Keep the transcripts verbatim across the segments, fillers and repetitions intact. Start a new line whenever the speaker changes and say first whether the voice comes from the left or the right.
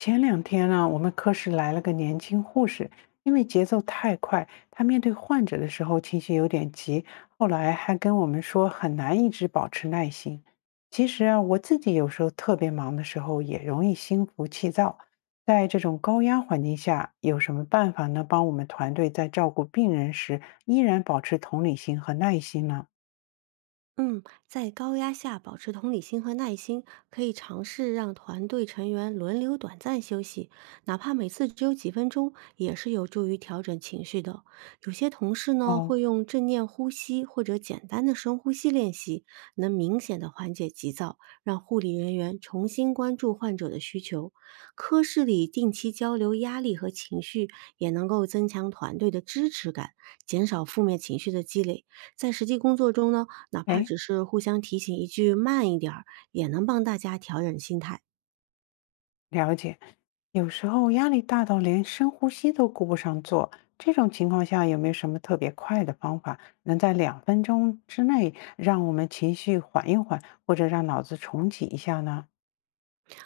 left: 前两天呢，我们科室来了个年轻护士，因为节奏太快，她面对患者的时候情绪有点急，后来还跟我们说很难一直保持耐心。其实啊，我自己有时候特别忙的时候也容易心浮气躁，在这种高压环境下，有什么办法能帮我们团队在照顾病人时依然保持同理心和耐心呢？
right: 嗯，在高压下保持同理心和耐心，可以尝试让团队成员轮流短暂休息，哪怕每次只有几分钟，也是有助于调整情绪的。有些同事呢
left: 哦，
right: 会用正念呼吸或者简单的深呼吸练习，能明显的缓解急躁，让护理人员重新关注患者的需求。科室里定期交流压力和情绪，也能够增强团队的支持感，减少负面情绪的积累。在实际工作中呢，哪怕
left: 哎，
right: 只是互相提醒一句慢一点儿，也能帮大家调整心态。
left: 了解，有时候压力大到连深呼吸都顾不上做，这种情况下有没有什么特别快的方法，能在两分钟之内让我们情绪缓一缓，或者让脑子重启一下呢？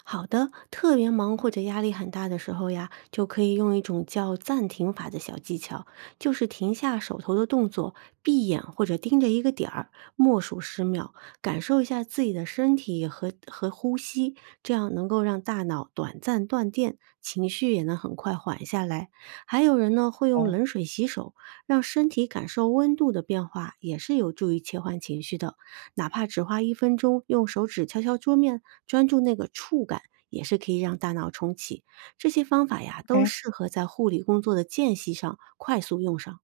right: 好的，特别忙或者压力很大的时候呀，就可以用一种叫暂停法的小技巧，就是停下手头的动作，闭眼或者盯着一个点儿，默数十秒，感受一下自己的身体和和呼吸，这样能够让大脑短暂断电，情绪也能很快缓下来。还有人呢会用
left: 哦
right: 冷水洗手，让身体感受温度的变化，也是有助于切换情绪的。哪怕只花一分钟，用手指敲敲桌面，专注那个触感，也是可以让大脑重启。这些方法呀，都
left: ，OK，
right: 适合在护理工作的间隙上快速用上。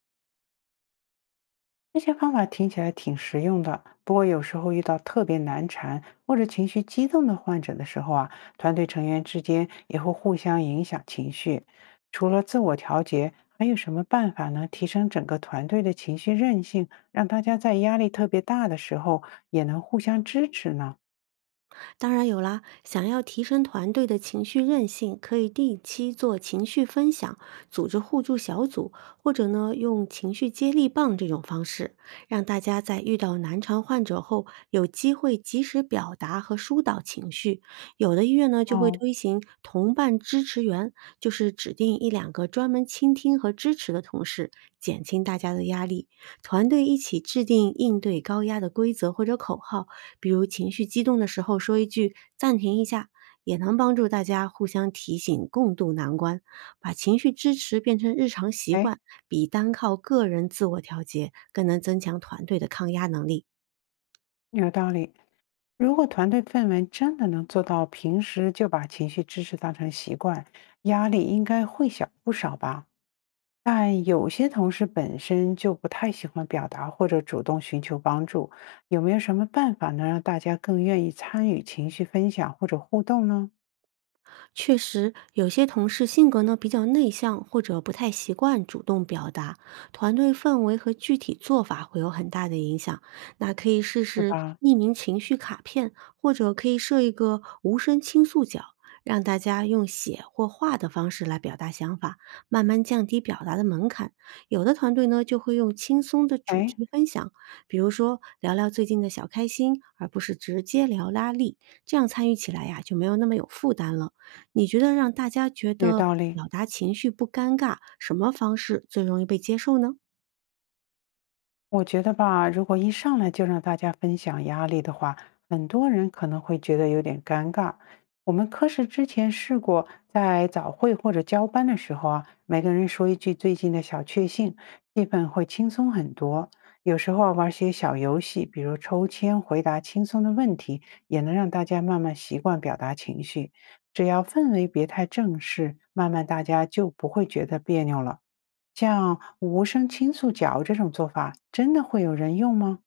left: 这些方法听起来挺实用的，不过有时候遇到特别难缠或者情绪激动的患者的时候啊，团队成员之间也会互相影响情绪。除了自我调节，还有什么办法能提升整个团队的情绪韧性，让大家在压力特别大的时候也能互相支持呢？
right: 当然有啦，想要提升团队的情绪韧性，可以定期做情绪分享，组织互助小组，或者呢用情绪接力棒这种方式，让大家在遇到难缠患者后有机会及时表达和疏导情绪。有的医院呢就会
left: 哦，
right: 推行同伴支持员，就是指定一两个专门倾听和支持的同事，减轻大家的压力。团队一起制定应对高压的规则或者口号。比如情绪激动的时候说一句“暂停一下”，也能帮助大家互相提醒，共度难关。把情绪支持变成日常习
left: 哎，
right: 惯，比单靠个人自我调节更能增强团队的抗压能力。
left: 有道理。如果团队氛围真的能做到平时就把情绪支持当成习惯，压力应该会小不少吧？但有些同事本身就不太喜欢表达或者主动寻求帮助，有没有什么办法能让大家更愿意参与情绪分享或者互动呢？
right: 确实，有些同事性格呢比较内向，或者不太习惯主动表达，团队氛围和具体做法会有很大的影响。那可以试
left: 对
right: 试
left: 吧？
right: 匿名情绪卡片，或者可以设一个无声倾诉角，让大家用写或画的方式来表达想法，慢慢降低表达的门槛。有的团队呢就会用轻松的主
left: 哎，
right: 题分享，比如说聊聊最近的小开心，而不是直接聊拉力，这样参与起来呀就没有那么有负担了。你觉得让大家觉
left: 有
right: 得
left: 道理。
right: 表达情绪不尴尬，什么方式最容易被接受呢？
left: 我觉得吧，如果一上来就让大家分享压力的话，很多人可能会觉得有点尴尬。我们科室之前试过，在早会或者交班的时候啊，每个人说一句最近的小确幸，气氛会轻松很多。有时候啊玩些小游戏，比如抽签回答轻松的问题，也能让大家慢慢习惯表达情绪。只要氛围别太正式，慢慢大家就不会觉得别扭了。像无声倾诉角这种做法，真的会有人用吗？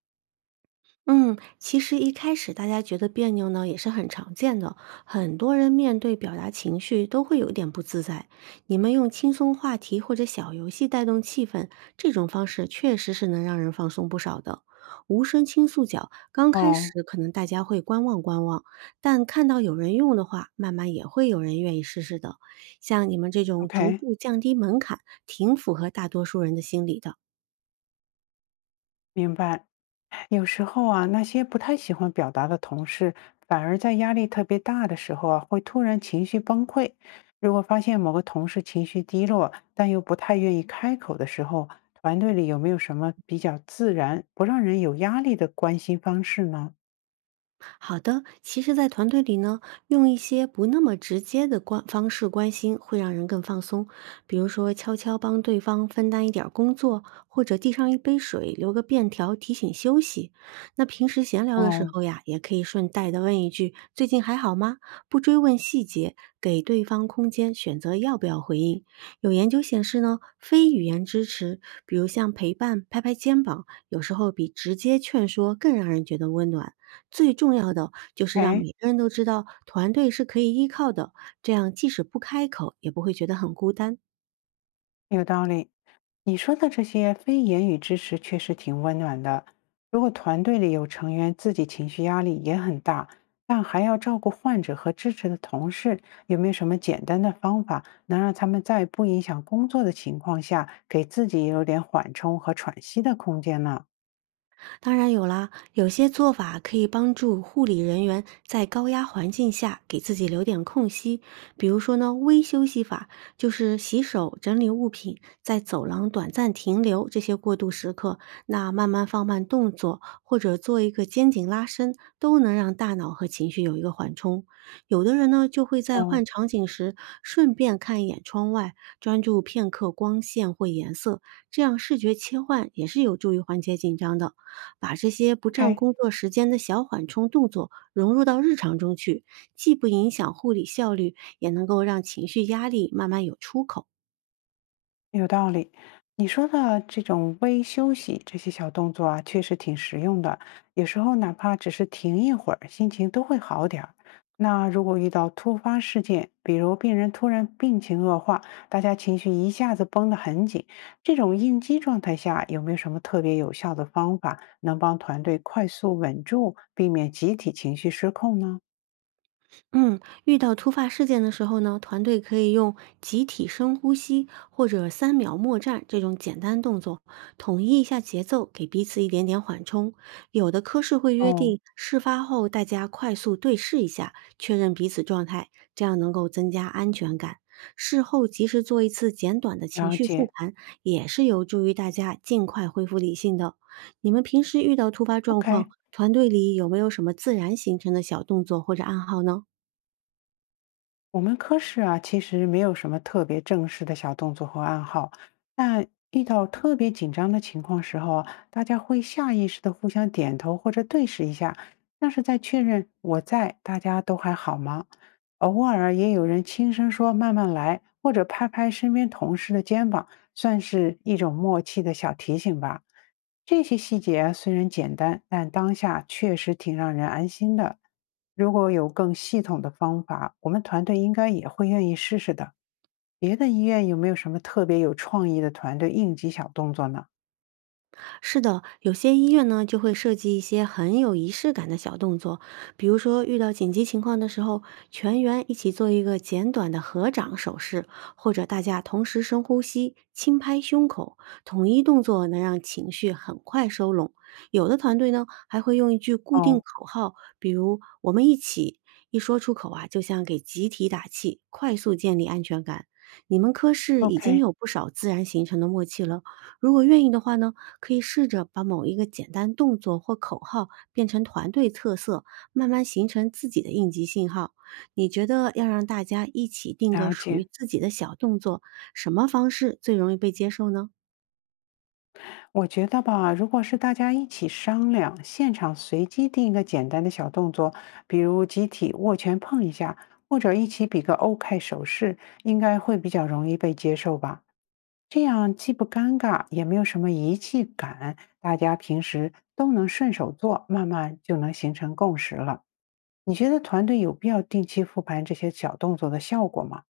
right: 嗯，其实一开始大家觉得别扭呢，也是很常见的。很多人面对表达情绪都会有点不自在。你们用轻松话题或者小游戏带动气氛，这种方式确实是能让人放松不少的。无声倾诉角刚开
left: 哦
right: 始可能大家会观望观望，但看到有人用的话，慢慢也会有人愿意试试的。像你们这种逐
left: ，OK，
right: 步降低门槛，挺符合大多数人的心理的。
left: 明白。有时候啊，那些不太喜欢表达的同事，反而在压力特别大的时候啊，会突然情绪崩溃。如果发现某个同事情绪低落，但又不太愿意开口的时候，团队里有没有什么比较自然、不让人有压力的关心方式呢？
right: 好的，其实，在团队里呢，用一些不那么直接的关方式关心，会让人更放松。比如说，悄悄帮对方分担一点儿工作，或者递上一杯水，留个便条提醒休息。那平时闲聊的时
left: 哦
right: 候呀，也可以顺带的问一句“最近还好吗”，不追问细节，给对方空间选择要不要回应。有研究显示呢，非语言支持，比如像陪伴、拍拍肩膀，有时候比直接劝说更让人觉得温暖。最重要的就是让
left: ，OK。
right: 每个人都知道团队是可以依靠的，这样即使不开口，也不会觉得很孤单。
left: 有道理，你说的这些非言语支持确实挺温暖的。如果团队里有成员自己情绪压力也很大，但还要照顾患者和支持的同事，有没有什么简单的方法能让他们在不影响工作的情况下，给自己有点缓冲和喘息的空间呢？
right: 当然有啦，有些做法可以帮助护理人员在高压环境下给自己留点空隙，比如说呢，微休息法就是洗手、整理物品，在走廊短暂停留这些过渡时刻，那慢慢放慢动作或者做一个肩颈拉伸，都能让大脑和情绪有一个缓冲。有的人呢，就会在
left: 哦
right: 换场景时顺便看一眼窗外，专注片刻光线或颜色，这样视觉切换也是有助于缓解紧张的。把这些不占
left: ，OK。
right: 工作时间的小缓冲动作融入到日常中去，既不影响护理效率，也能够让情绪压力慢慢有出口。
left: 有道理，你说的这种微休息这些小动作啊，确实挺实用的。有时候哪怕只是停一会儿，心情都会好点儿。那如果遇到突发事件，比如病人突然病情恶化，大家情绪一下子绷得很紧，这种应激状态下，有没有什么特别有效的方法能帮团队快速稳住，避免集体情绪失控呢？
right: 嗯，遇到突发事件的时候呢，团队可以用集体深呼吸或者三秒默战这种简单动作，统一一下节奏，给彼此一点点缓冲。有的科室会约
left: 哦，
right: 定事发后大家快速对视一下，确认彼此状态，这样能够增加安全感。事后及时做一次简短的情
left: 了
right: 绪复
left: 解。
right: 盘，也是有助于大家尽快恢复理性的。你们平时遇到突发状况，
left: OK。
right: 团队里有没有什么自然形成的小动作或者暗号呢？
left: 我们科室啊，其实没有什么特别正式的小动作和暗号。但遇到特别紧张的情况时候啊大家会下意识的互相点头或者对视一下，像是在确认我在，大家都还好吗？偶尔也有人轻声说“慢慢来”，或者拍拍身边同事的肩膀，算是一种默契的小提醒吧。这些细节啊虽然简单，但当下确实挺让人安心的。如果有更系统的方法，我们团队应该也会愿意试试的。别的医院有没有什么特别有创意的团队应急小动作呢？
right: 是的，有些医院呢就会设计一些很有仪式感的小动作，比如说遇到紧急情况的时候，全员一起做一个简短的合掌手势，或者大家同时深呼吸、轻拍胸口，统一动作能让情绪很快收拢。有的团队呢还会用一句固定
left: 哦
right: 口号，比如“我们一起”，一说出口啊，就像给集体打气，快速建立安全感。你们科室已经
left: ，OK，
right: 有不少自然形成的默契了，如果愿意的话呢？可以试着把某一个简单动作或口号变成团队特色，慢慢形成自己的应急信号。你觉得要让大家一起定个
left: 了
right: 属于
left: 解。
right: 自己的小动作，什么方式最容易被接受呢？
left: 我觉得吧，如果是大家一起商量，现场随机定一个简单的小动作，比如集体握拳碰一下，或者一起比个 OK 手势，应该会比较容易被接受吧。这样既不尴尬，也没有什么仪器感，大家平时都能顺手做，慢慢就能形成共识了。你觉得团队有必要定期复盘这些小动作的效果吗？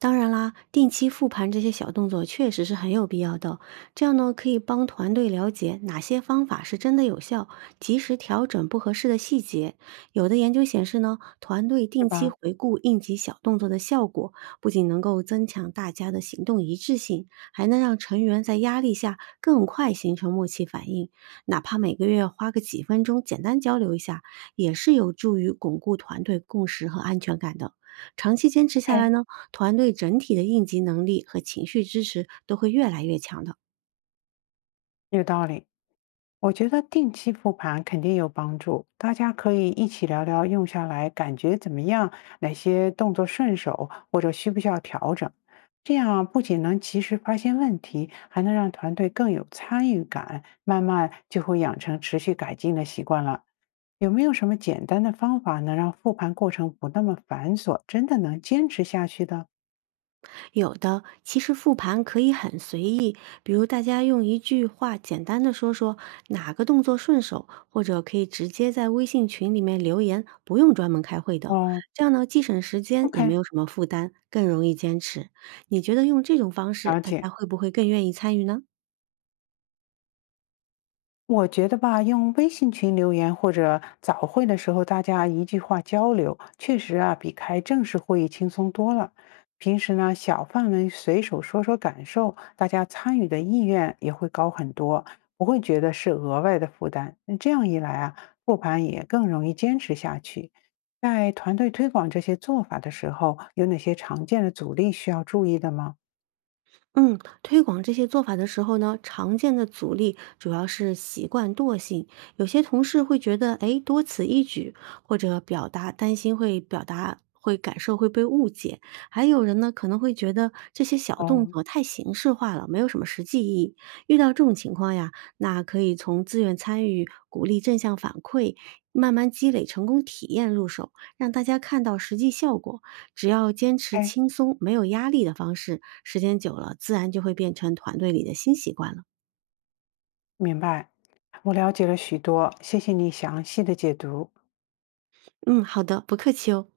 right: 当然啦，定期复盘这些小动作确实是很有必要的。这样呢，可以帮团队了解哪些方法是真的有效，及时调整不合适的细节。有的研究显示呢，团队
left: 是
right: 定期
left: 吧
right: 回顾应急小动作的效果，不仅能够增强大家的行动一致性，还能让成员在压力下更快形成默契反应。哪怕每个月花个几分钟简单交流一下，也是有助于巩固团队共识和安全感的。长期坚持下来
left: ？OK，
right: 呢，团队整体的应急能力和情绪支持都会越来越强的。
left: 有道理。我觉得定期复盘肯定有帮助，大家可以一起聊聊用下来感觉怎么样，哪些动作顺手，或者需不需要调整。这样不仅能及时发现问题，还能让团队更有参与感，慢慢就会养成持续改进的习惯了。有没有什么简单的方法能让复盘过程不那么繁琐，真的能坚持下去的？
right: 有的其实复盘可以很随意，比如大家用一句话简单的说说哪个动作顺手，或者可以直接在微信群里面留言，不用专门开会的。
left: 哦
right: 这样呢，既省时间，也没
left: ，OK，
right: 有什么负担，更容易坚持。你觉得用这种方式，
left: 了
right: 大家
left: 解。
right: 会不会更愿意参与呢？
left: 我觉得吧，用微信群留言或者早会的时候，大家一句话交流，确实啊，比开正式会议轻松多了。平时呢，小范围随手说说感受，大家参与的意愿也会高很多，不会觉得是额外的负担。那这样一来啊，复盘也更容易坚持下去。在团队推广这些做法的时候，有哪些常见的阻力需要注意的吗？
right: 嗯，推广这些做法的时候呢，常见的阻力主要是习惯惰性。有些同事会觉得，哎，多此一举，或者表达担心会表达会感受会被误解。还有人呢，可能会觉得这些小
left: 哦
right: 动作太形式化了，没有什么实际意义。遇到这种情况呀，那可以从自愿参与、鼓励正向反馈，慢慢积累成功体验入手，让大家看到实际效果。只要坚持
left: 哎。
right: 轻松、没有压力的方式，时间久了，自然就会变成团队里的新习惯了。
left: 明白，我了解了许多，谢谢你详细的解读。
right: 嗯，好的，不客气哦。